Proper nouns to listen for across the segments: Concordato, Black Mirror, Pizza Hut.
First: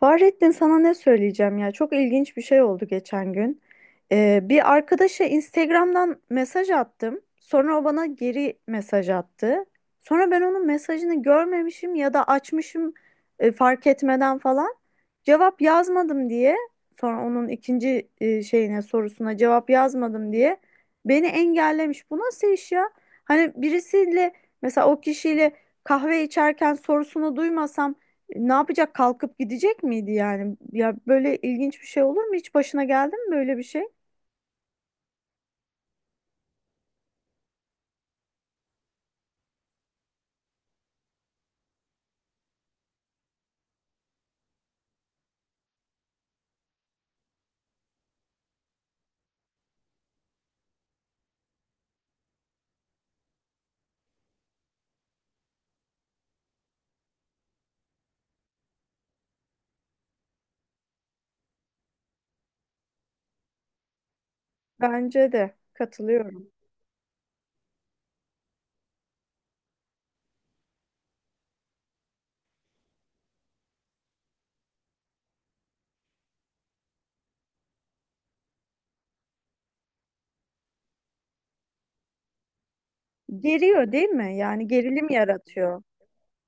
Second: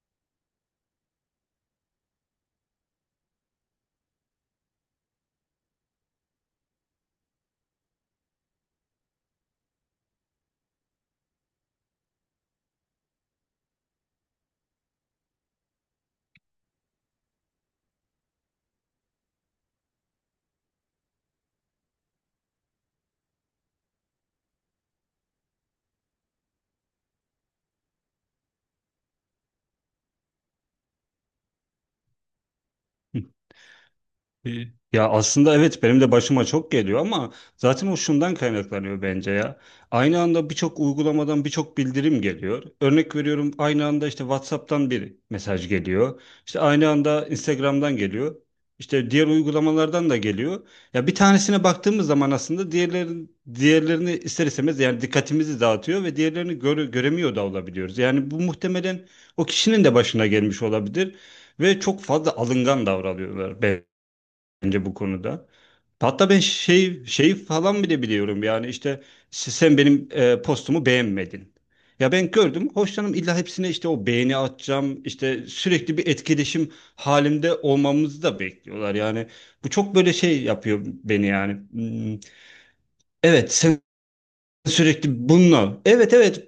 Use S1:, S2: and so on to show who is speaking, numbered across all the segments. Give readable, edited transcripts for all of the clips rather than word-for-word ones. S1: Fahrettin sana ne söyleyeceğim ya, çok ilginç bir şey oldu geçen gün. Bir arkadaşa Instagram'dan mesaj attım. Sonra o bana geri mesaj attı. Sonra ben onun mesajını görmemişim ya da açmışım, fark etmeden falan. Cevap yazmadım diye, sonra onun ikinci şeyine, sorusuna cevap yazmadım diye beni engellemiş. Bu nasıl iş ya? Hani birisiyle, mesela o kişiyle kahve içerken sorusunu duymasam ne yapacak? Kalkıp gidecek miydi yani? Ya böyle ilginç bir şey olur mu? Hiç başına geldi
S2: E,
S1: mi böyle bir şey?
S2: Ya aslında, evet, benim de başıma çok geliyor, ama zaten o şundan kaynaklanıyor bence ya. Aynı anda birçok uygulamadan birçok bildirim geliyor. Örnek veriyorum, aynı anda işte WhatsApp'tan bir mesaj geliyor. İşte aynı anda Instagram'dan geliyor. İşte diğer uygulamalardan da geliyor. Ya bir tanesine baktığımız zaman aslında diğerlerini ister istemez yani dikkatimizi dağıtıyor ve diğerlerini göremiyor da olabiliyoruz. Yani bu muhtemelen o kişinin de başına gelmiş olabilir ve çok fazla alıngan davranıyorlar bence bu
S1: Bence
S2: konuda.
S1: de
S2: Hatta ben
S1: katılıyorum.
S2: şey falan bile biliyorum, yani işte sen benim postumu beğenmedin. Ya ben gördüm hoşlanım, illa hepsine işte o beğeni atacağım, işte sürekli bir etkileşim halinde olmamızı da bekliyorlar yani. Bu çok böyle şey yapıyor beni yani. Hmm. Evet, sen
S1: Geriyor değil mi? Yani gerilim
S2: sürekli bununla.
S1: yaratıyor.
S2: Evet, evet.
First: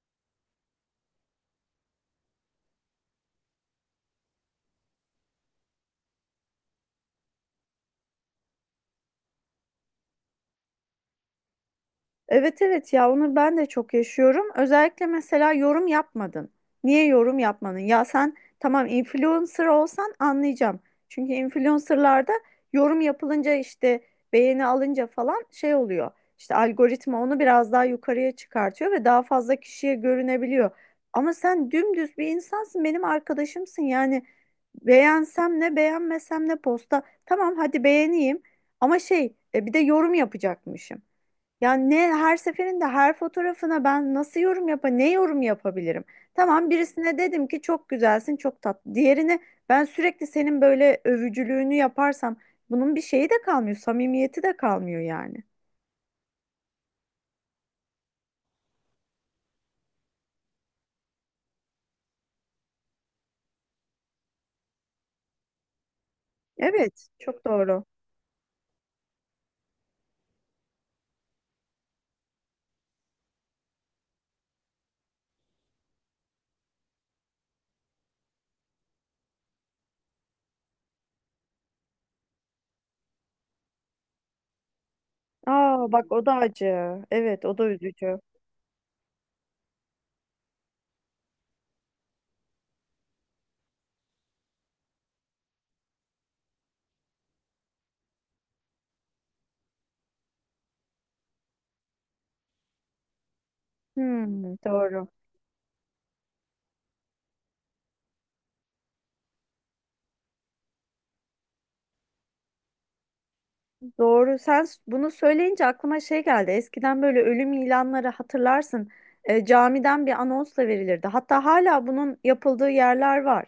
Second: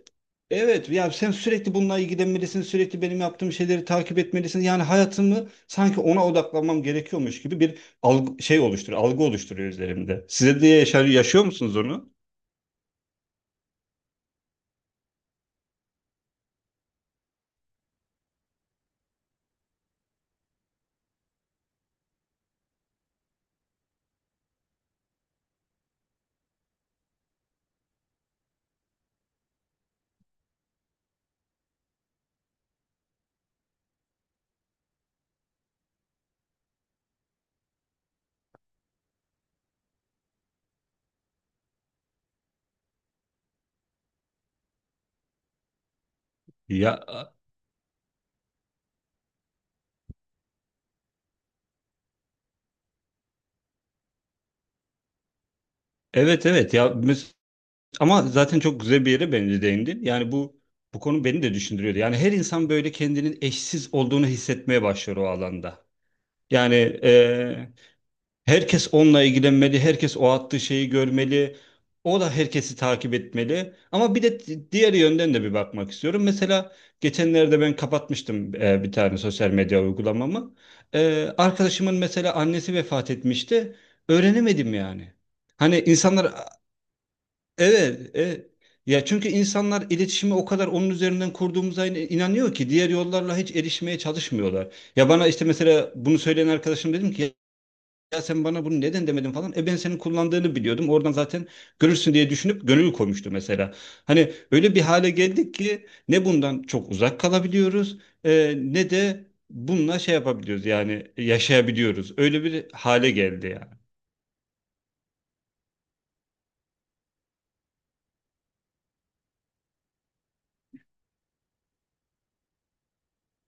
S2: Evet, ya sen sürekli bununla ilgilenmelisin. Sürekli benim yaptığım şeyleri takip etmelisin. Yani hayatımı sanki ona odaklanmam gerekiyormuş gibi bir algı, şey oluşturuyor. Algı oluşturuyor üzerimde. Size de yaşıyor musunuz onu?
S1: Evet evet, ya onu ben de çok yaşıyorum. Özellikle mesela yorum yapmadın. Niye yorum yapmadın? Ya sen tamam, influencer olsan anlayacağım. Çünkü influencerlarda yorum yapılınca işte, beğeni alınca falan şey oluyor. İşte algoritma onu biraz daha yukarıya çıkartıyor ve daha fazla kişiye görünebiliyor. Ama sen dümdüz bir insansın, benim arkadaşımsın. Yani beğensem ne, beğenmesem ne posta. Tamam hadi beğeneyim, ama şey, bir de yorum yapacakmışım. Ya ne, her seferinde her fotoğrafına ben nasıl yorum ne yorum yapabilirim? Tamam
S2: Ya
S1: birisine dedim ki çok güzelsin, çok tatlı. Diğerine ben sürekli senin böyle övücülüğünü yaparsam bunun bir şeyi de kalmıyor, samimiyeti de kalmıyor yani.
S2: evet, evet, ya ama zaten çok güzel bir yere bence değindin. Yani bu bu konu beni de düşündürüyordu. Yani her insan böyle kendinin eşsiz olduğunu hissetmeye başlıyor o alanda. Yani
S1: Evet, çok doğru.
S2: herkes onunla ilgilenmeli, herkes o attığı şeyi görmeli. O da herkesi takip etmeli. Ama bir de diğer yönden de bir bakmak istiyorum. Mesela geçenlerde ben kapatmıştım bir tane sosyal medya uygulamamı. E, arkadaşımın mesela annesi vefat etmişti. Öğrenemedim yani. Hani
S1: Aa bak, o
S2: insanlar
S1: da acı. Evet, o da
S2: evet,
S1: üzücü.
S2: evet. Ya çünkü insanlar iletişimi o kadar onun üzerinden kurduğumuza inanıyor ki diğer yollarla hiç erişmeye çalışmıyorlar. Ya bana işte mesela bunu söyleyen arkadaşım, dedim ki ya sen bana bunu neden demedin falan. E ben senin kullandığını biliyordum. Oradan zaten görürsün diye düşünüp gönül koymuştu mesela. Hani
S1: Hmm,
S2: öyle bir
S1: doğru.
S2: hale geldik ki ne bundan çok uzak kalabiliyoruz ne de bununla şey yapabiliyoruz yani yaşayabiliyoruz. Öyle bir hale geldi yani.
S1: Doğru. Bunu söyleyince aklıma şey geldi. Eskiden böyle ölüm ilanları hatırlarsın. Camiden bir anonsla verilirdi. Hatta hala bunun yapıldığı yerler var.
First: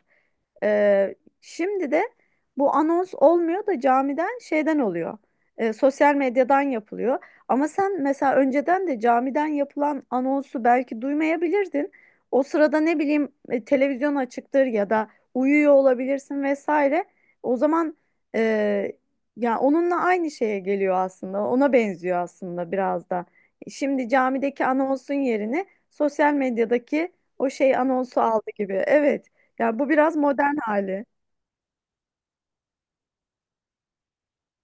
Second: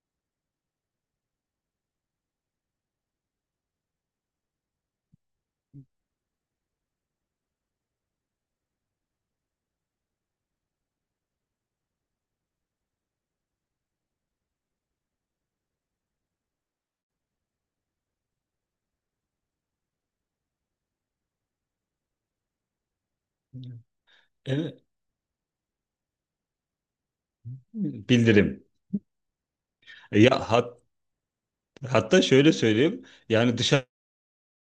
S1: E, Şimdi de bu anons olmuyor da camiden, şeyden oluyor. Sosyal medyadan yapılıyor. Ama sen mesela önceden de camiden yapılan anonsu belki duymayabilirdin. O sırada ne bileyim, televizyon açıktır ya da uyuyor olabilirsin vesaire. O zaman ya onunla aynı şeye geliyor aslında. Ona benziyor aslında biraz da. Şimdi camideki
S2: Evet.
S1: anonsun yerine sosyal medyadaki o şey anonsu aldı
S2: Bildirim.
S1: gibi. Evet. Ya bu biraz
S2: Ya
S1: modern hali.
S2: hatta şöyle söyleyeyim. Yani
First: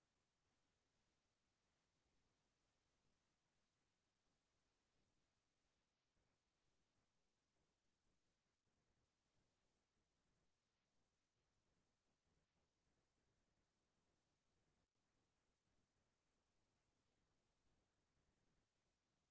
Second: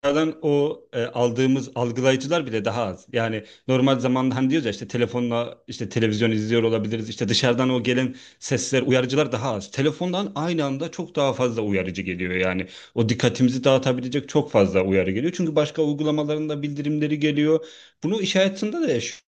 S2: dünyadan o aldığımız algılayıcılar bile daha az. Yani normal zamanda hani diyoruz ya, işte telefonla işte televizyon izliyor olabiliriz. İşte dışarıdan o gelen sesler, uyarıcılar daha az. Telefondan aynı anda çok daha fazla uyarıcı geliyor yani. O dikkatimizi dağıtabilecek çok fazla uyarı geliyor. Çünkü başka uygulamalarında bildirimleri geliyor. Bunu iş hayatında da yaşıyoruz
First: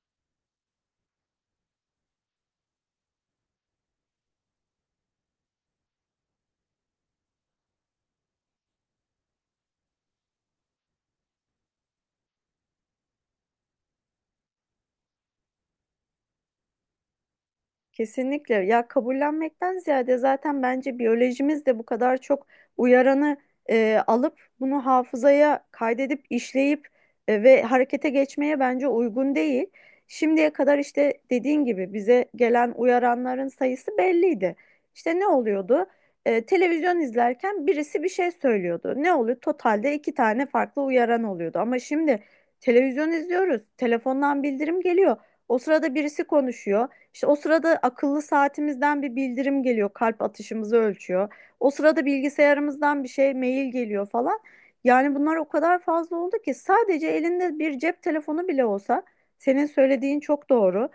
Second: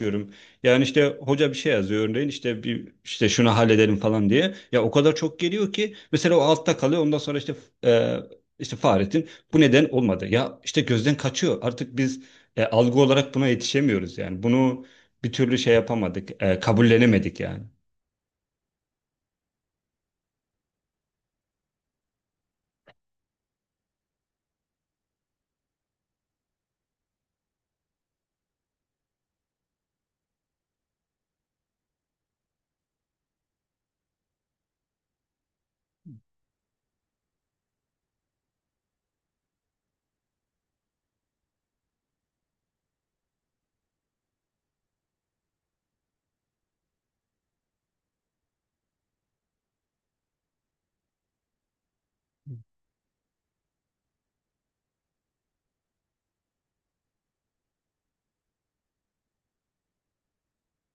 S2: diyorum. Yani işte hoca bir şey yazıyor örneğin, işte bir işte şunu halledelim falan diye. Ya o kadar çok geliyor ki mesela o altta kalıyor. Ondan sonra işte e, işte Fahrettin bu neden olmadı. Ya işte gözden kaçıyor. Artık biz algı olarak buna yetişemiyoruz yani. Bunu bir türlü şey yapamadık. Kabullenemedik yani.
S1: Kesinlikle, ya kabullenmekten ziyade zaten bence biyolojimiz de bu kadar çok uyaranı alıp bunu hafızaya kaydedip işleyip ve harekete geçmeye bence uygun değil. Şimdiye kadar işte dediğin gibi bize gelen uyaranların sayısı belliydi. İşte ne oluyordu? Televizyon izlerken birisi bir şey söylüyordu. Ne oluyor? Totalde iki tane farklı uyaran oluyordu. Ama şimdi televizyon izliyoruz, telefondan bildirim geliyor. O sırada birisi konuşuyor. İşte o sırada akıllı saatimizden bir bildirim geliyor, kalp atışımızı ölçüyor. O sırada bilgisayarımızdan bir şey, mail geliyor falan. Yani bunlar o kadar fazla oldu ki sadece elinde bir cep telefonu bile olsa senin söylediğin çok doğru.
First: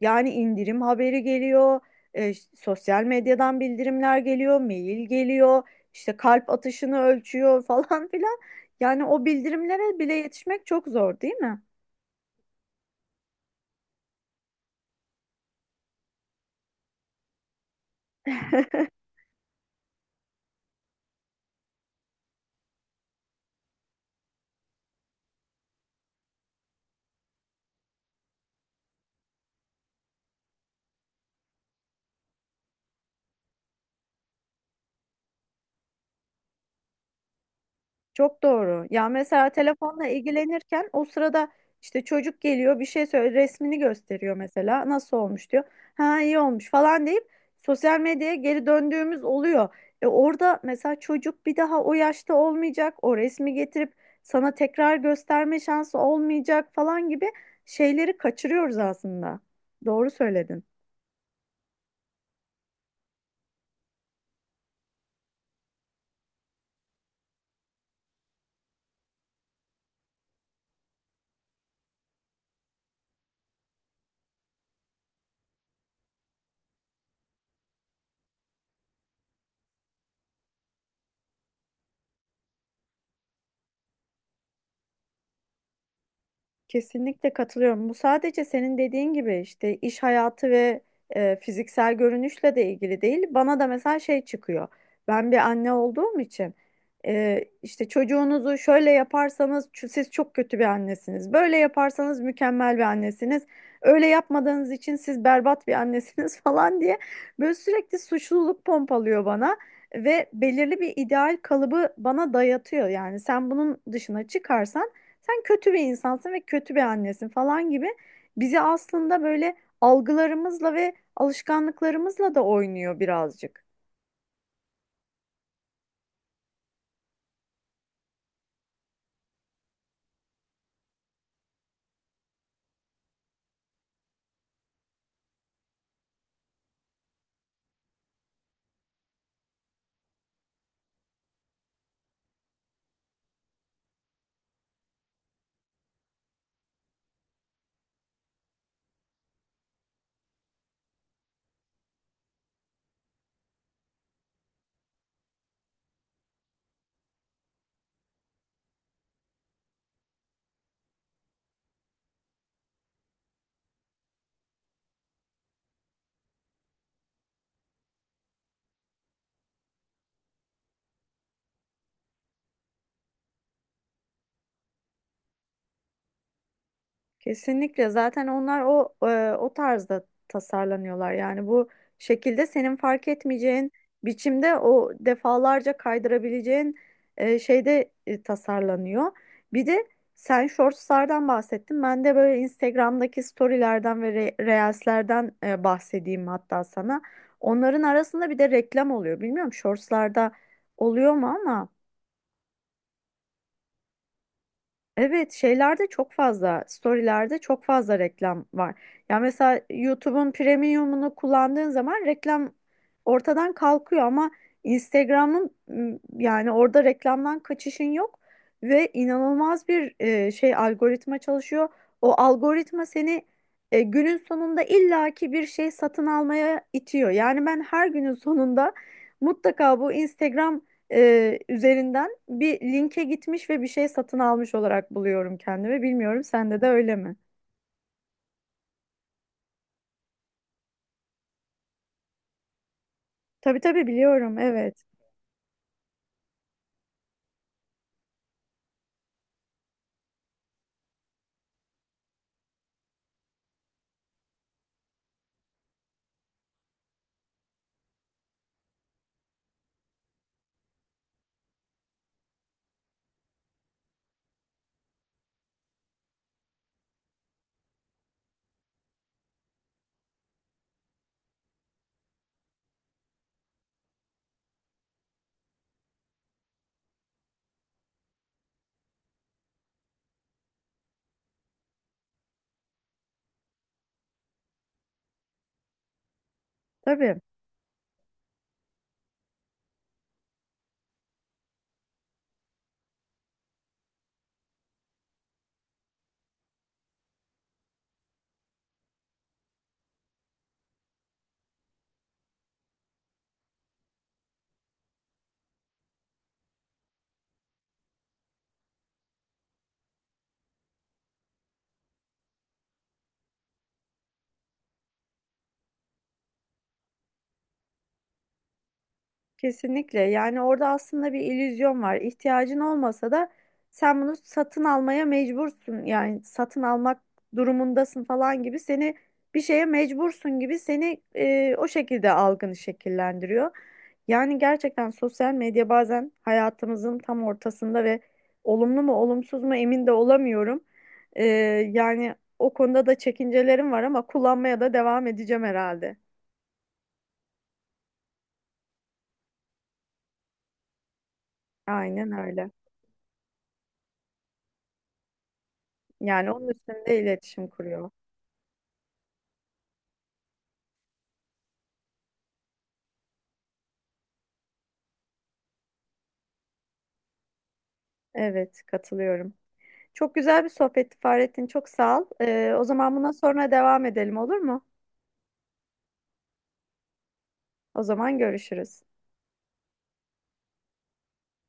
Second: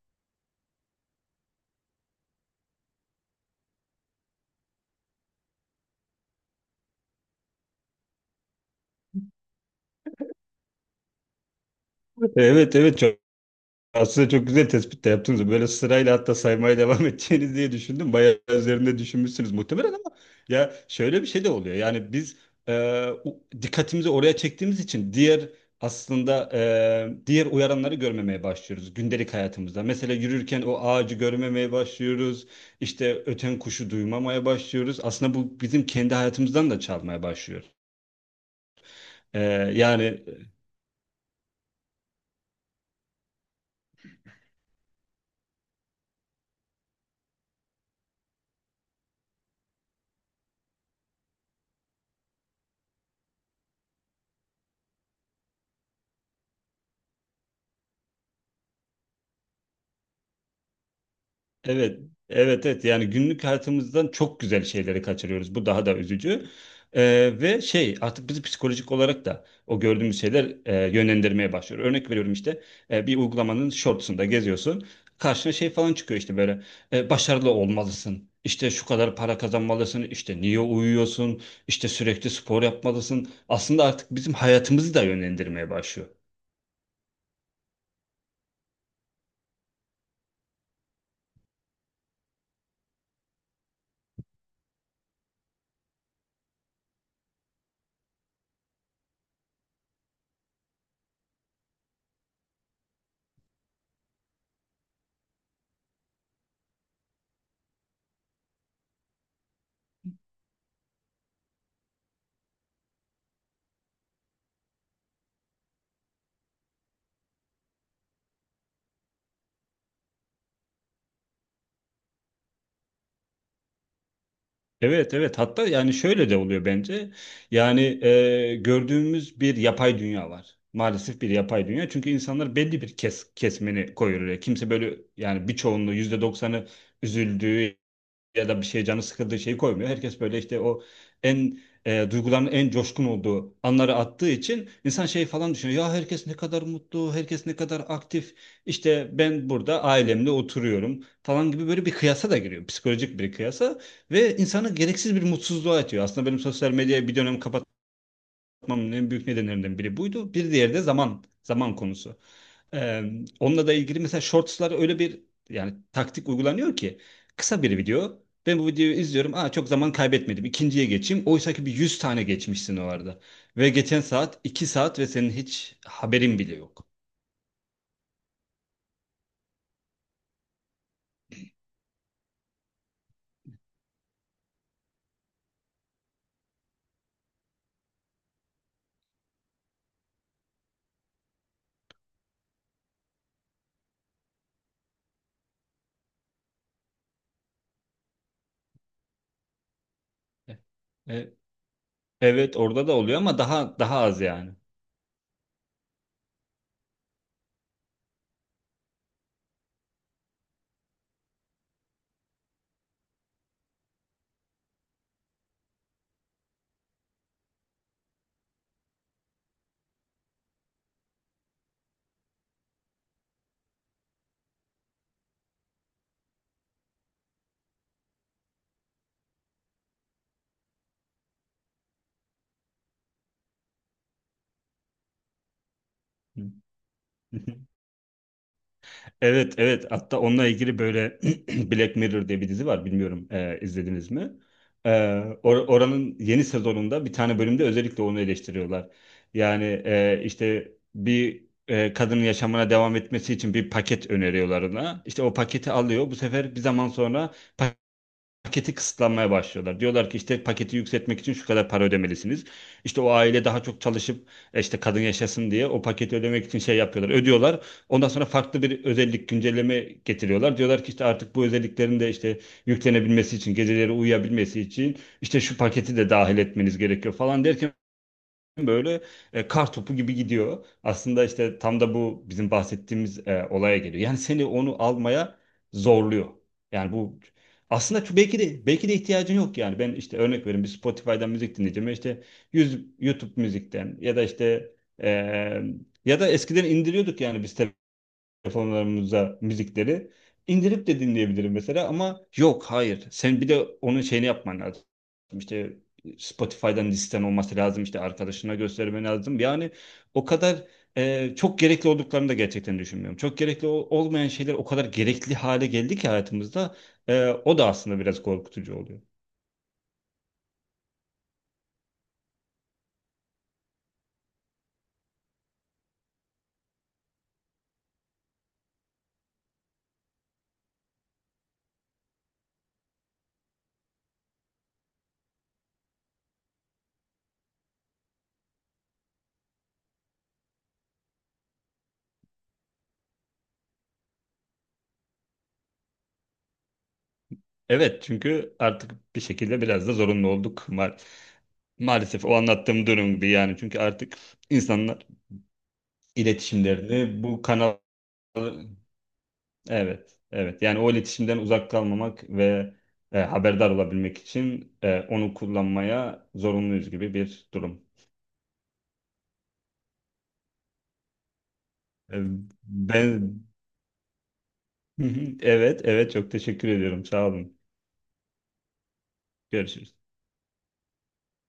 S1: Yani indirim haberi geliyor, sosyal medyadan bildirimler geliyor, mail geliyor, işte kalp atışını ölçüyor falan filan. Yani o bildirimlere bile yetişmek çok zor, değil mi?
S2: Evet, evet. Aslında çok güzel tespit de yaptınız. Böyle sırayla hatta saymaya devam edeceğiniz diye düşündüm. Bayağı üzerinde düşünmüşsünüz muhtemelen, ama ya şöyle bir şey de oluyor. Yani biz e, dikkatimizi oraya çektiğimiz için aslında, diğer uyaranları görmemeye başlıyoruz gündelik hayatımızda. Mesela yürürken o ağacı görmemeye başlıyoruz. İşte öten kuşu duymamaya başlıyoruz. Aslında bu bizim kendi hayatımızdan da çalmaya başlıyor.
S1: Çok doğru. Ya
S2: E,
S1: mesela telefonla
S2: Yani.
S1: ilgilenirken o sırada işte çocuk geliyor, bir şey söyle resmini gösteriyor, mesela nasıl olmuş diyor. Ha iyi olmuş falan deyip sosyal medyaya geri döndüğümüz oluyor. E orada mesela çocuk bir daha o yaşta olmayacak. O resmi getirip sana tekrar gösterme şansı olmayacak falan gibi şeyleri kaçırıyoruz aslında. Doğru söyledin.
S2: Evet, evet, evet. Yani günlük hayatımızdan çok güzel şeyleri kaçırıyoruz. Bu daha da üzücü. Ve şey artık bizi psikolojik olarak da o gördüğümüz şeyler yönlendirmeye başlıyor. Örnek veriyorum, işte bir uygulamanın shortsunda geziyorsun. Karşına şey falan çıkıyor, işte böyle başarılı olmalısın. İşte şu kadar para kazanmalısın. İşte niye uyuyorsun? İşte sürekli spor yapmalısın. Aslında artık bizim hayatımızı da yönlendirmeye başlıyor.
S1: Kesinlikle katılıyorum. Bu sadece senin dediğin gibi işte iş hayatı ve fiziksel görünüşle de ilgili değil. Bana da mesela şey çıkıyor. Ben bir anne olduğum için işte çocuğunuzu şöyle yaparsanız siz çok kötü bir annesiniz. Böyle yaparsanız mükemmel bir annesiniz. Öyle yapmadığınız için siz berbat bir annesiniz falan diye böyle sürekli suçluluk pompalıyor bana ve belirli bir ideal kalıbı bana dayatıyor. Yani sen bunun dışına çıkarsan sen kötü bir insansın ve kötü bir annesin falan gibi bizi aslında böyle algılarımızla ve alışkanlıklarımızla da oynuyor birazcık.
S2: Evet, evet, hatta yani şöyle de oluyor bence. Yani gördüğümüz bir yapay dünya var. Maalesef bir yapay dünya. Çünkü insanlar belli bir kesmeni koyuyor oraya. Kimse böyle yani birçoğunluğu %90'ı üzüldüğü ya da bir şey canı sıkıldığı şeyi koymuyor. Herkes böyle işte o en duyguların en coşkun olduğu anları attığı için insan şey falan düşünüyor. Ya herkes ne kadar mutlu, herkes ne kadar aktif. İşte ben burada ailemle oturuyorum falan gibi böyle bir kıyasa da giriyor. Psikolojik bir kıyasa ve insanı gereksiz bir mutsuzluğa atıyor. Aslında benim sosyal medyayı bir dönem yapmamın en büyük nedenlerinden biri buydu. Bir diğeri de zaman konusu. Ee, Onunla da ilgili, mesela shortslar öyle bir yani taktik uygulanıyor ki, kısa bir video. Ben bu videoyu izliyorum. Aa, çok zaman kaybetmedim. İkinciye geçeyim. Oysa ki bir 100 tane geçmişsin o arada. Ve geçen saat 2 saat ve senin hiç haberin bile yok.
S1: Kesinlikle, zaten onlar o o tarzda tasarlanıyorlar. Yani bu şekilde senin fark etmeyeceğin biçimde, o defalarca kaydırabileceğin şeyde tasarlanıyor. Bir de sen shortslardan bahsettin. Ben de böyle Instagram'daki storylerden ve reelslerden bahsedeyim hatta sana. Onların arasında bir de reklam oluyor. Bilmiyorum shortslarda
S2: E,
S1: oluyor mu
S2: e,
S1: ama.
S2: Evet orada da oluyor ama daha daha az yani.
S1: Evet, şeylerde çok fazla, storylerde çok fazla reklam var. Ya mesela YouTube'un premiumunu kullandığın zaman reklam ortadan kalkıyor, ama Instagram'ın yani orada reklamdan kaçışın yok ve inanılmaz bir şey algoritma çalışıyor. O algoritma seni günün sonunda illaki bir şey satın almaya itiyor. Yani ben her günün sonunda mutlaka bu Instagram üzerinden bir linke gitmiş ve bir şey satın almış olarak buluyorum kendimi. Bilmiyorum sende de öyle mi?
S2: Evet, evet, hatta onunla ilgili böyle Black Mirror diye bir dizi var, bilmiyorum
S1: Tabii tabii,
S2: izlediniz mi?
S1: biliyorum, evet.
S2: E, Oranın yeni sezonunda bir tane bölümde özellikle onu eleştiriyorlar. Yani işte bir kadının yaşamına devam etmesi için bir paket öneriyorlar ona. İşte o paketi alıyor, bu sefer bir zaman sonra paketi kısıtlanmaya başlıyorlar. Diyorlar ki işte paketi yükseltmek için şu kadar para ödemelisiniz. İşte o aile daha çok çalışıp işte kadın yaşasın diye o paketi ödemek için şey yapıyorlar. Ödüyorlar. Ondan sonra farklı bir özellik, güncelleme getiriyorlar. Diyorlar ki işte artık bu özelliklerin de işte yüklenebilmesi için, geceleri uyuyabilmesi için işte şu paketi de dahil etmeniz gerekiyor falan derken böyle kar topu gibi gidiyor. Aslında işte tam da bu bizim bahsettiğimiz olaya geliyor. Yani seni onu almaya zorluyor. Yani
S1: Tabii.
S2: bu aslında çok, belki de ihtiyacın yok yani. Ben işte örnek vereyim, bir Spotify'dan müzik dinleyeceğim. İşte YouTube müzikten ya da işte e, ya da eskiden indiriyorduk yani biz telefonlarımıza müzikleri indirip de dinleyebilirim mesela, ama yok hayır, sen bir de onun şeyini yapman lazım, işte Spotify'dan listen olması lazım, işte arkadaşına göstermen lazım yani. O kadar çok gerekli olduklarını da gerçekten düşünmüyorum, çok gerekli olmayan şeyler o kadar gerekli hale geldi ki hayatımızda, o da aslında biraz korkutucu oluyor.
S1: Kesinlikle. Yani orada aslında bir illüzyon var. İhtiyacın olmasa da sen bunu satın almaya mecbursun. Yani satın almak durumundasın falan gibi, seni bir şeye mecbursun gibi seni o şekilde algını şekillendiriyor. Yani gerçekten sosyal medya bazen hayatımızın tam ortasında ve olumlu mu olumsuz mu emin de olamıyorum. E, Yani o konuda da çekincelerim var ama kullanmaya da devam edeceğim herhalde.
S2: Evet, çünkü artık bir şekilde biraz da zorunlu olduk,
S1: Aynen
S2: maalesef o
S1: öyle.
S2: anlattığım durum gibi, yani çünkü artık insanlar
S1: Yani onun üstünde
S2: iletişimlerini bu
S1: iletişim
S2: kanal.
S1: kuruyor.
S2: Evet, evet. Yani o iletişimden uzak kalmamak ve haberdar olabilmek için onu kullanmaya zorunluyuz gibi bir durum.
S1: Evet, katılıyorum. Çok güzel bir sohbetti Fahrettin. Çok sağ ol.
S2: E,
S1: O zaman bundan
S2: Ben
S1: sonra devam edelim, olur mu?
S2: evet, evet, çok teşekkür ediyorum. Sağ olun.
S1: O zaman görüşürüz.
S2: Görüşürüz.